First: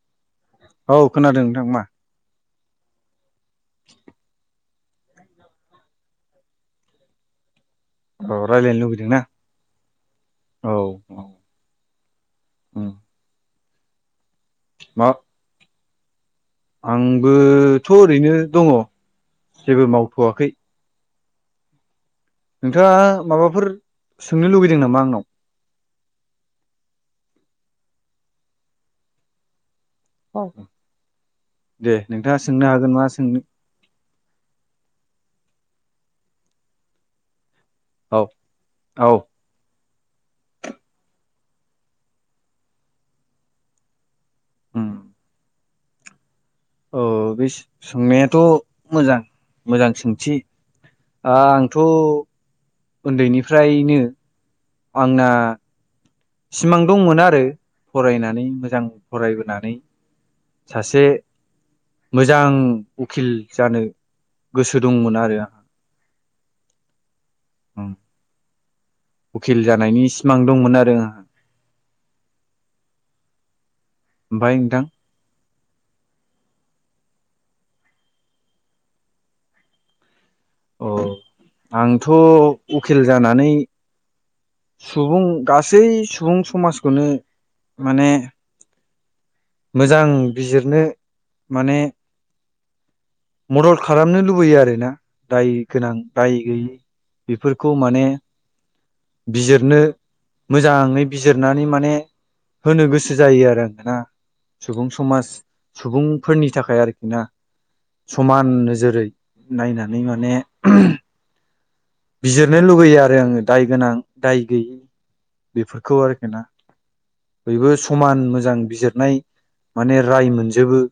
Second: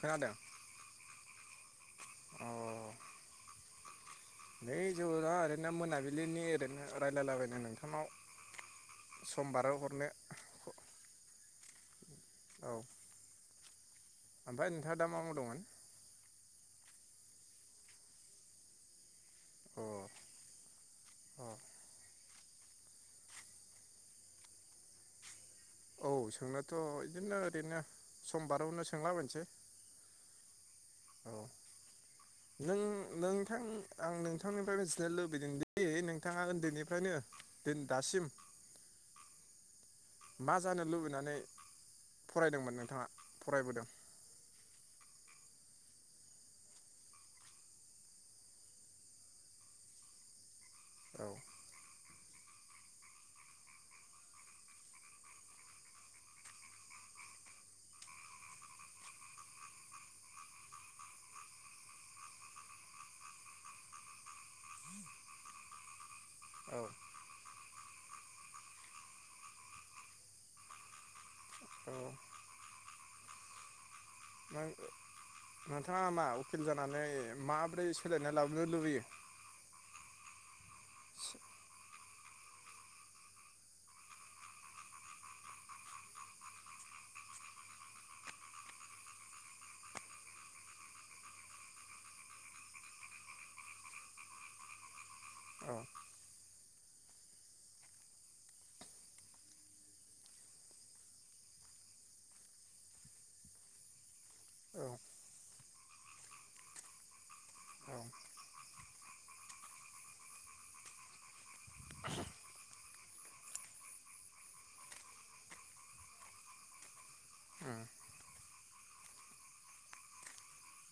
खोनादों औ खोनादों नोंथां मा? अ [inaudible] नै ज ओरैनो मोनाबिलिनि ओरैनो रायलायलाबाय नोंथां। औ रायज्लायनो लुबैदों ना हरनो औ औ औ। ओमफ्राय नोंथाङा दा मा मावदोंमोन? आंबोथ ओरैनो दङ। अ जेबो मावथ आखै। अ नोंथाङा माबाफोर सोंनो लुबैदों नामा आं नाव? औ सोंनोथ बिदिनो ओरैनो समबारावनो सोंलाबोनसै। औ। औ नों हागोन मा सोंनो नोंथां आं नोंथांनिफ्रायनो। लुबैदोंदि नोंथाङा उन्दैनिफ्रायनो दिन औ दासिम औ मा जानो लुबैनानै फरायदोंमोन नोंथाङा फरायबोदों। उम औ बे सोंनायाथ मोजां मोजां सोंथि। औ आंथ उन्दैनिफ्रायनो आंना सिमां दंमोन आरो फरायनानै मोजां फरायबोनानै सासे मोजां उखिल जानो गोसो दंमोन आरो औ उखिल जानायनि सिमां दंमोन आरो आं औ नोंथाङा मा उकिल जानानै माब्रै सोलायनाय लाबोनो लुबैयो? औ आं थ' उखिल जानानै सुबुं गासै सुबुं समाजखौनो माने मोजां बिजिरनो माने मदद खालामनो लुबैयो आरोना दाय औ गोनां दाय गैयि बेफोरखौ माने बिजिरनो मोजाङै बिजिरनानै माने होनो गोसो जायो आरो आङोना औ सुबुं समाज सुबुंफोरनि थाखाय आरोखि ना औ समान नोजोरै नायनानै माने बिजिरनो लुुबैयो आरो आङो दाय गोनां दाय गैयि बेफोरखौ आरोखि ना बयबो उम समान मोजां बिजिरनाय माने राय मोनजोबो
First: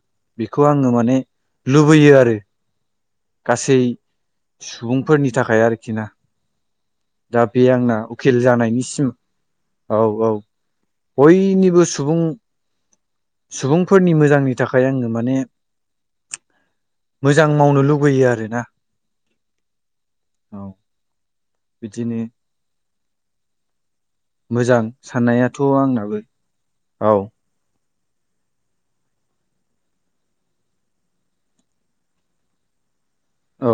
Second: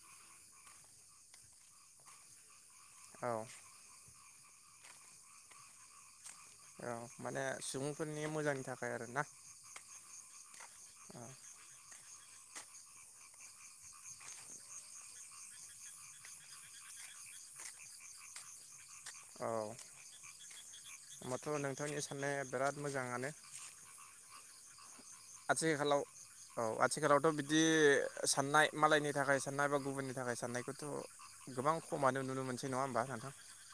बेखौ आङो माने लुबैयो आरो औ गासै सुबुंफोरनि थाखाय आरोखि ना औ दा माने बे आंना सुबुंफोरनि उखिल मोजांनि थाखाय जानायनिसिम आरोना औ औ औ बयनिबो सुबुं सुबुंफोरनि मोजांनि थाखाय आङो माने मोजां मावनो लु बैयो आरोना औ औ ओमबाथ' नोंथांनि बिदिनो साननाया बिराद मोजां मोजाङानो मोजां साननायाथ' आथिखालाव आंनाबो औ आथिखालावथ' बिदि साननाय मालायनि थाखाय साननाय बा गुबुननि थाखाय साननायखौथ' गोबां खमानो नुनो मोनसै नङा होमबा नोंथां औ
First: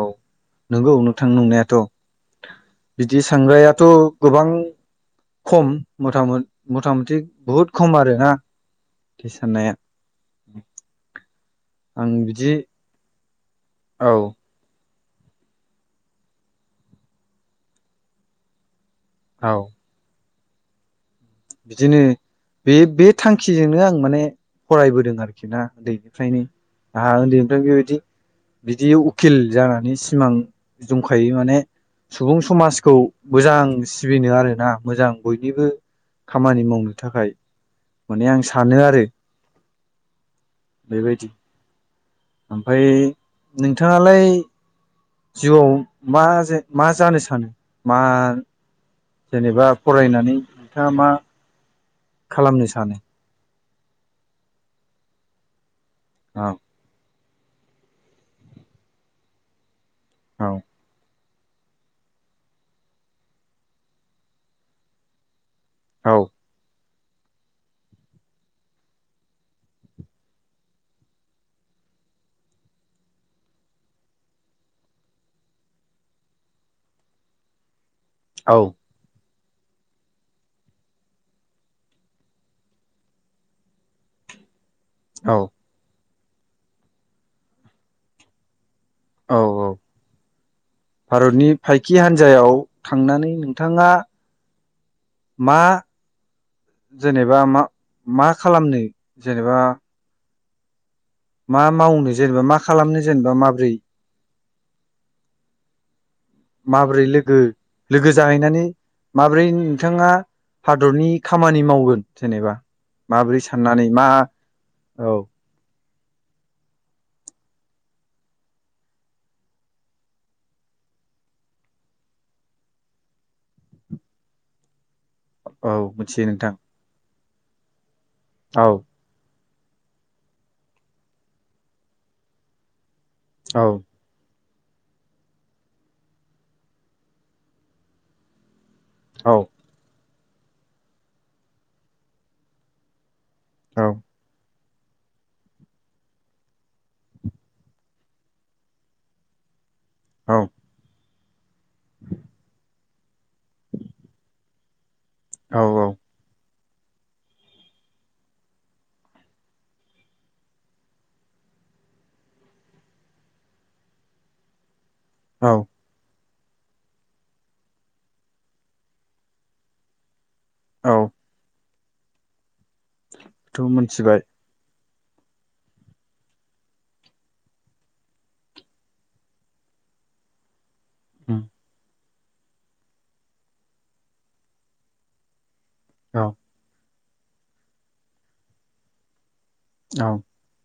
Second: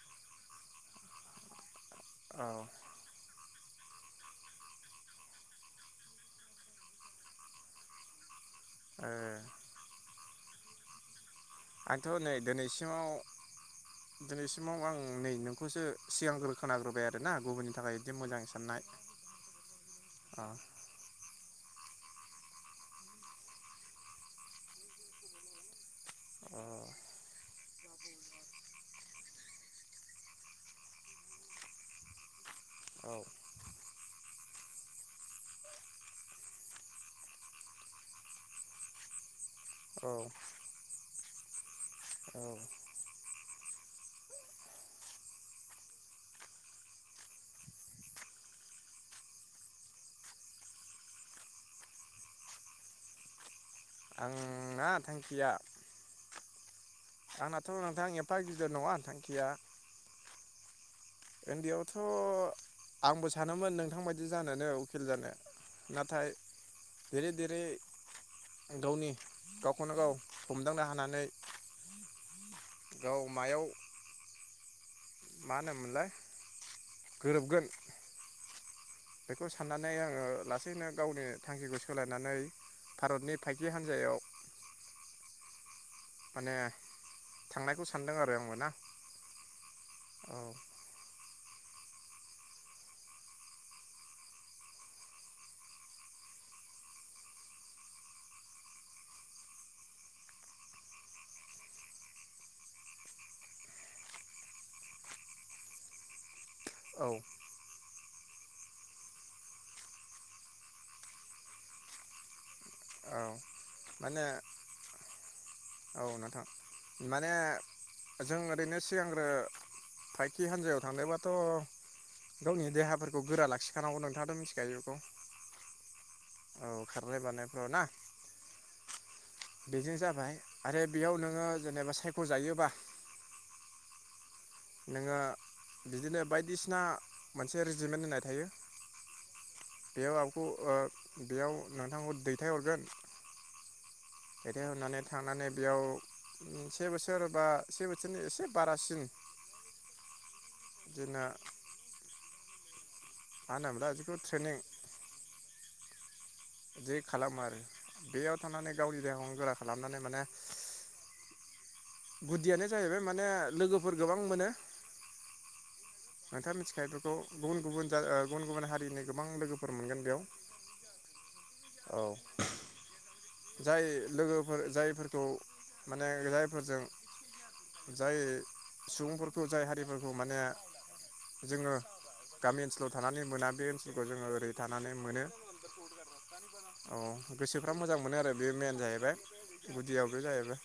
औ नंगौ नोंथां नंनायाथ' औ बिदि सांग्राया थ' गोबां खम मोजां मथा मथा मथि बुहुत खम आरोना ओ साननाया [inaudible] आं आंथ' नै बिदि दिनैसिमाव औ दिनैसिमाव आं नै नोंखौसो सिगांग्रो खोनाग्रोबाय आरोना गुबुननि थाखाय बिदि मोजां साननाय औ ओ बिदिनो बे बे थांखिजोंनो आं माने फरायबोदों आरोखि ना उन्दै फ्रायनो अ आंहा उन्दैनिफ्रायनो बेबा बिदि उखिल जानानै सिमां दंखायो माने सुबुं समाजखौ औ मोजां सिबिनो आरो ना मोजां बयनिबो खामानि मावनो थाखाय माने आं सानो आरो औ बेबायदि औ ओमफ्राय नोंथाङालाय जिउवाव मा जेन मा जानो सानो मा जेनेबा फरायनानै नोंथाङा मा खालामनो सानो आं ना थांखिया औ आंनाथ' नोंथां एफा गिदिर नङा थांखिया औ उन्दैयावथ' आंबो सानोमोन नोंथां बादि जानोनो उखिल जानो औ नाथाय देरै देरै गावनि गावखौनो गाव हमदांनो हानानै गाव मायाव मा होनोमोनलाय गोरोबगोन औ बेखौ साननानै आङो लासैनो गावनि थांखिखौ सोलायनानै भारतनि फायखि हान्जायाव औ माने थांनायखौ सानदों आरो आंबो ना औ औ औ भारतनि फायखि हान्जायाव थांनानै नोंथाङा मा जेनेबा मा मा खालामनो जेनेबा मा मावनो जेनेबा मा खालामनो जेनेबा माब्रै माबोरै औ लोगो लोगो जाहै नानै माब्रै नोंथाङा हादरनि खामानि मावगोन जेनेबा औ माबोरै साननानै मा माने औ औ नोंथां माने जों ओरैनो सिगांग्रो फायखि हान्जायाव थांदोंबाथ' गावनि देहाफोरखौ गोरा लाखिखानांगौ नोंथाङाथ' मिथिखायो बेखौ औ मिथियो नोंथां [inaudible] र' ना औ बेजों जाबाय आरो बेयाव नोङो जेनेबा सायख' जायोबा औ नोङो बिदिनो बायदिसिना मोनसे रेजिमेन्ट होनाय थायो। औ बेयाव आंखौ ओ बेयाव नोंथांखौ दैथायहरगोन। औ दैेथायहरनानै थांनानै बेयाव उम से बोसोर बा से बोसोरनि एसे बारासिन औ जोंना मा होनोमब्रा जिखिनु थ्रेनिं औ औ जि खालामो आरो बेयाव थानानै गावनि देहाखौ गोरा खालामनानै माने गुदियानो जाहैबाय माने लोगोफोर गोबां मोनो। औ नोंथांङा मिथिखायो बेफोरखौ गुबुन गुबुन जा गुबुन गुबुन हारिनि गोबां लोगोफोर मोनगोन बेयाव। औ। औ। जाय मोनथिबाय लोगोफोर जायफोर खौ माने जायफोरजों जाय सुबुंफोरखौ जाय हारिफोरखौ माने उम जोंङो गामि ओनसोलाव थानानै मोना बे ओनसोलखौ जोंङो ओरै थानानै मोनो। औ। अ गोसोफ्रा मोजां मोनो आरो बे मेन जाहैबाय। औ गुदियावबो जाहैबाय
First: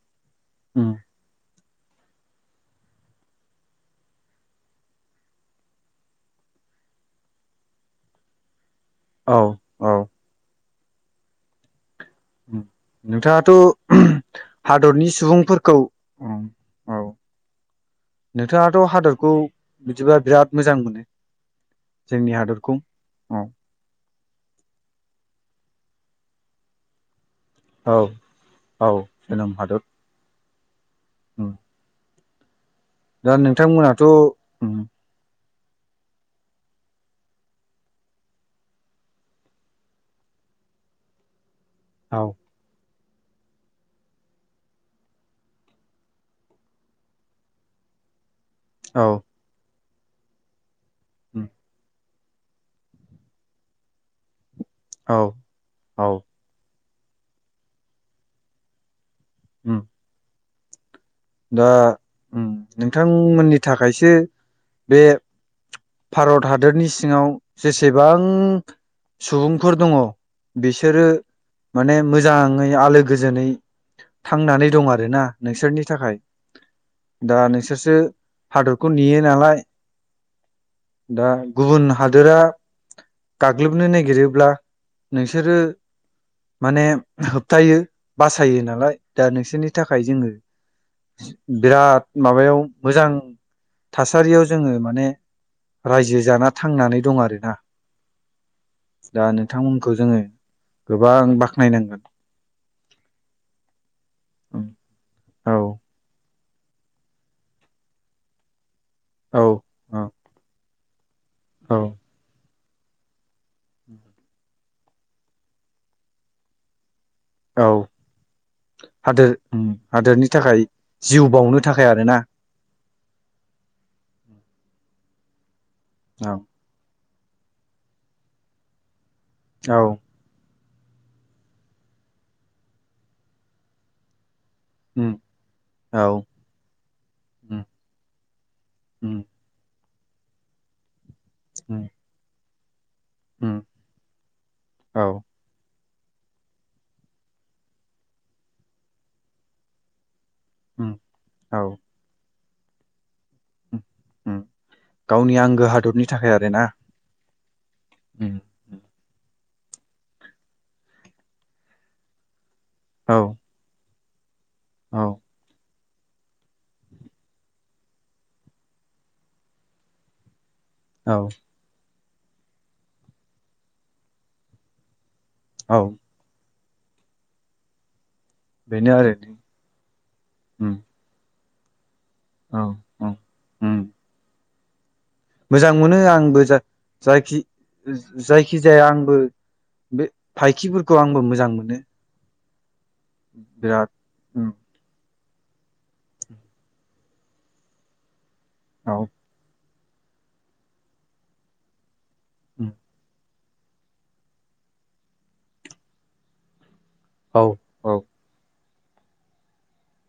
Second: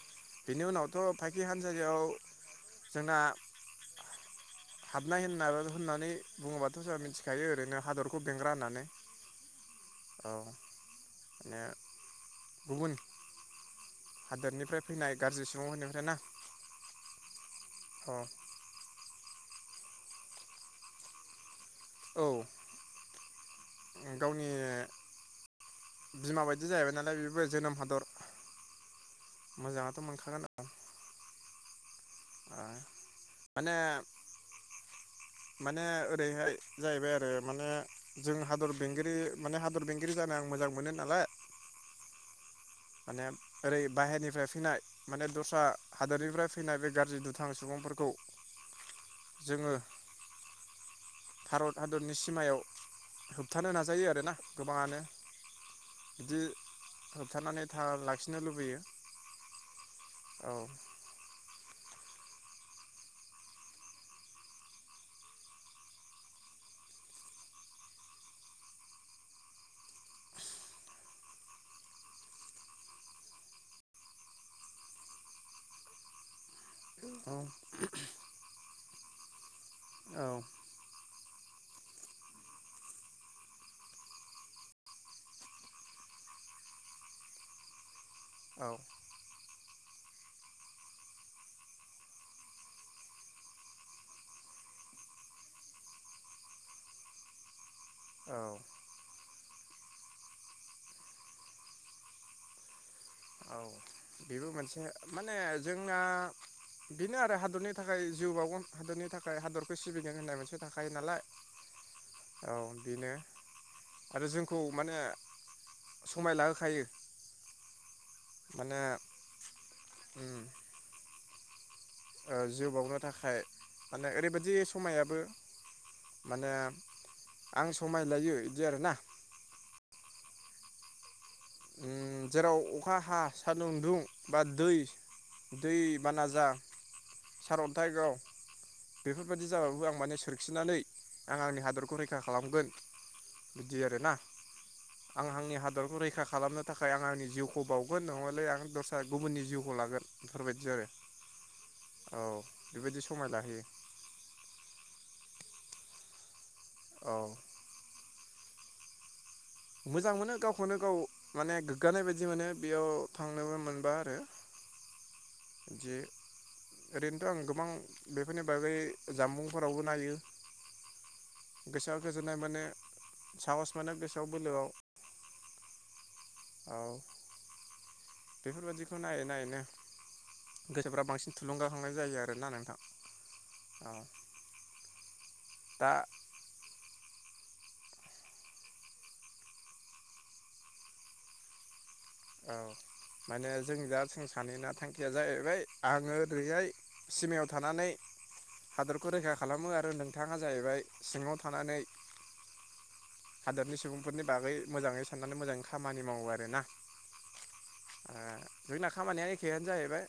बेनि उम उनावथ' फाइखि हान जायगायाव जोंना हाबनाय होनना होननानै बुङोबाथ' जोंहा मिथिखायो ओरैनो हादरखौ बेंग्रा होननानै। औ औ। माने उम गुबुन नोंथांङाथ' हादोरनिफ्राय हादरनि फैनाय गाज्रि सुबुंफोरखौ सुबुंफोरनिफ्राय ना अ औ अ नोंथांङाथ' हादरखौ बिदिबा बिराद मोजां मोनो। औ जोंनि हादरखौ औ गावनि बिमा बायदि जाहैबाय नालाय बे बो जोनोम औ हादर औ मोजाङाथ' मोनखागोन आरो औ। आ दा नोंथांमोनाथ' उम्म माने ओरैहाय जाहैबाय आरो माने जों हादर बेंगिरि माने हादर बेंगिरि जानो आं मोजां मोनो नालाय। औ। माने ओरै बाहेरनिफ्राय फैनाय माने दस्रा हादोरनिफ्राय फैनाय बे गारजि दुथां सुबुंफोरखौ औ जोंङो उम भारत हादोत बिनि सिमायाव होबथानो नाजायो आरोना। गोबाङानो औ औ बिदि होबथानानै था लाखिनो लुबैयो। उम्म। औ। दा उम नोंथांमोननि थाखायसो बे भारत हादरनि सिङाव जेसेबां सुबुंफोर दङ बिसोरो माने मोजाङै आलो गोजोनै थांनानै दं आरोना नोंसोरनि थाखाय। औ दा नोंसोरसो हादरखौ नेयो नालाय औ दा गुबुन हादोरा गाग्लोबनो नागिरोब्ला नोंसोरो माने होबथायो, बासायो औ नालाय दा नोंसोरनि थाखाय जोङो बिराद माबायाव मोजां थासारियाव जोङो माने रायजो जाना थांनानै दं आरोना औ थांमोनखौ जों गोबां बाखनाय‌ नांगोन। औ बेबो मोनसे माने जोंना बेनो आरो हादरनि थाखाय जिउ बावगोन हादरनि थाखाय औ हादरखौ सिबिगोन होननाय मोनसे थां थाखायो नालाय औ औ बेनो आरो जोंखौ माने समाय लाहोखायो औ माने हादोर उम हादोरनि उम थाखाय जि उ बावनो थाखाय आरोना ओ जिउ बाउगोन थाखाय माने ओरैबायदि समायाबो औ माने आं समाय लायो इदि आरोना औ उम जेराव अखा हा सानदुं दुं बा दै उम दै औ बाना जा उम सारअन्थाइ गाव उम बेफोरबादि जाबाबो आं माने सोरखिनानै आं आंनि उम हादरखौ रैखा खालामगोन। उम बिदि आरोना औ आं हांनि हा दरखौ रैखा खालामनो थाखाय आं आंनि जिउखौ बावगोन नङाले आं दस्रा गुबुननि जिउखौ लागोन। बेफोरबायदि आरो उम औ औ बेबायदि सु समाय लाहोयो। गो हादरनि थाखाय आरो ना। उम मोजां मोनो गावखौनो गाव माने गोग्गानाय बायदि मोनो। बेयाव औ थांनोबो मोनबा रो औ इदि ओरैनोथ आं गोबां बेफोरनि बागै जामबुंफोरावबो नायो औ सोआ गोजोननाय मोनो साहस मोनो गोस [inaudible] बोलोआव औ औ बेनो बेफोरबायदिखौ आरो नायै नायैनो उम गोसोफ्रा बांसिन थुलगाखांनाय जायो आरोना औ नोंथां औ उम औ मोजां दा मोनो आंबो जा जायखि जायखि जाया आंबो बे फायखिफोरखौ आंबो मोजां मोनो औ माने जों बिराद दा जों उम सानैना थांखिया जायो बै आंङो ओरैहाय सिमायाव थानानै औ हादरखौ रैखा खालामो आ रो नोंथाङा जाहैबाय सिंङाव थानानै उम हादोरनि सुबुंफोरनि बागै मोजांङै साननानै मोजांङै खामानि मावो आरो ना औ औ जोंना खामानिया एखेआनो जाहैबाय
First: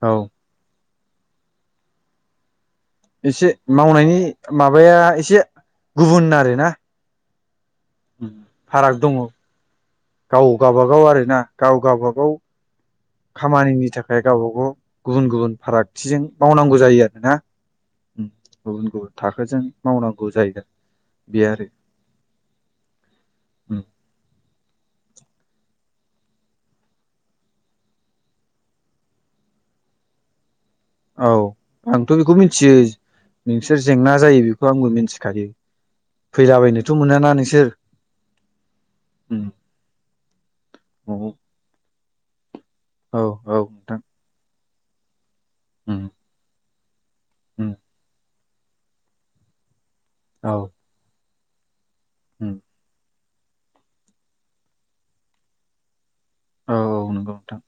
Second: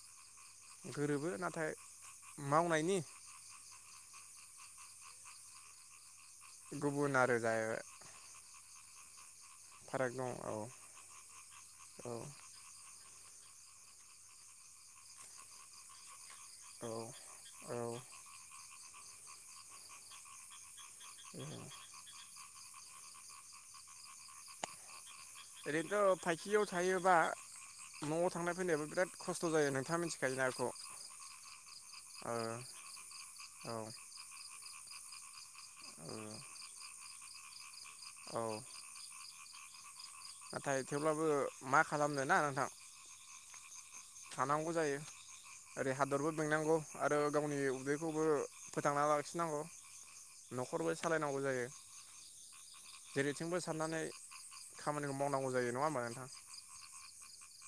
औ गोरोबो नाथाय उम एसे मावनायनि माब बाया एसे गुबुन आरो ना जाय फाराग दंङ फाराग दङ गाव औ गाबागाव आरो ना गाव औ गाबागाव खामानिनि थाखाय गावबा गाव गुबुन गुबुन फारागथिजों मावनांगौ औ जायो आरो औ ना थाखोजों मावनांगौ जायो [inaudible] ओम ओरैनोथ फाइखियाव थायोबा नआव थांनाय फैनायाबो बिराद खस्थ' जायो नोंथाङा मिथिखायो ना बेखौ औ आंथ औ बेखौ मिथियो औ नोंसोर जेंना जायो बेखौ आंबो मिथि मिथिखायो फैलाबायनोथ मोनाना नोंसोर औ ओम नाथाय थेवब्लाबो मा? खालामनो ना नोंथां? औ औ नोंथां। [unintelligible] जायो। ओरै हादरबो बेंनांगौ। आरो गावनि उदैखौबो फोथांना लाखिनांगौ। न'खरबो सालाय नांगौ जायो। ओम जेरैथिंबो साननानै खामानिखौ मावनांगौ जायो नङा होमबा नोंथां? औ औ नंगौ नोंथां।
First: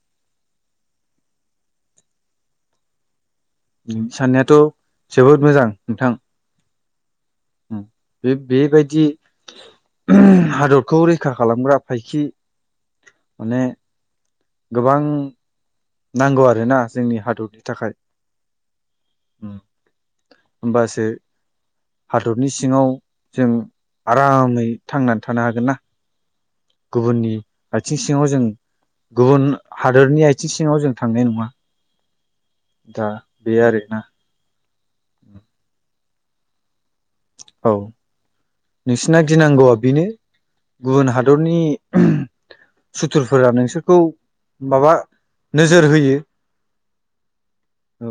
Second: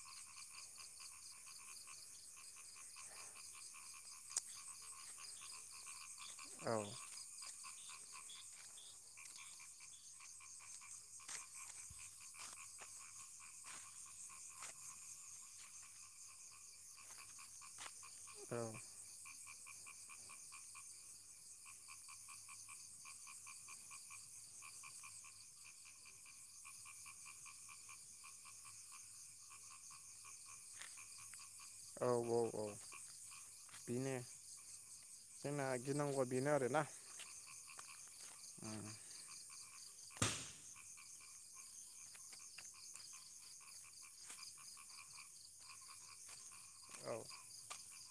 साननायाथ' जोबोद मोजां नोंथां। औ। ओम, बे बेबायदि [unintelligible] हादरखौ रैखा खालामग्रा फायखि माने गोबां नांगौ आरोना जोंनि हादरनि थाखाय। औ। ओमबासो हादरनि सिङाव जों आरामै थांनानै थानो हागोन ना गुबुननि आथिं सिङाव जों गुबुन हादरनि आथिं सिङाव जों थांनाय नङा। औ औ। दा बे आरो ना। बेनो जोंना गिनांगौआ बेनो आरो ना। औ नोंसिना गिनांगौआ बेनो। गुबुन हादरनि [unintelligible] सुथुरफोरा नोंसोरखौ माबा नोजोर होयो। औ औ।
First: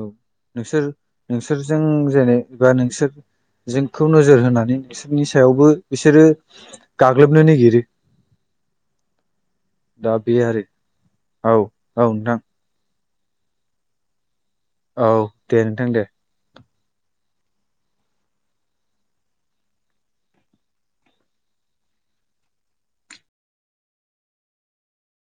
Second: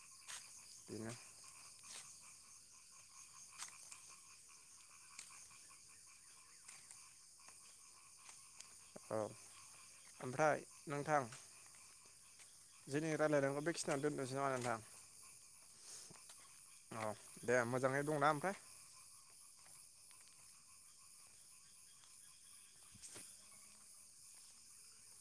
नोंसोर बेनो नोंसोरजों जेनेबा नोंसोर जोंखौ नोजोर होनानै बिसोरनि सायावबो बिसोरो गाग्लोबनो नागिरो। औ दा बे ओमफ्राय आरो नोंथां औ औ नोंथां। जोंनि रायलायनायखौ बेखिनियाव दोनथ' औ दे नोंथां दे। औ दे मोजाङै दंना ओमफाय?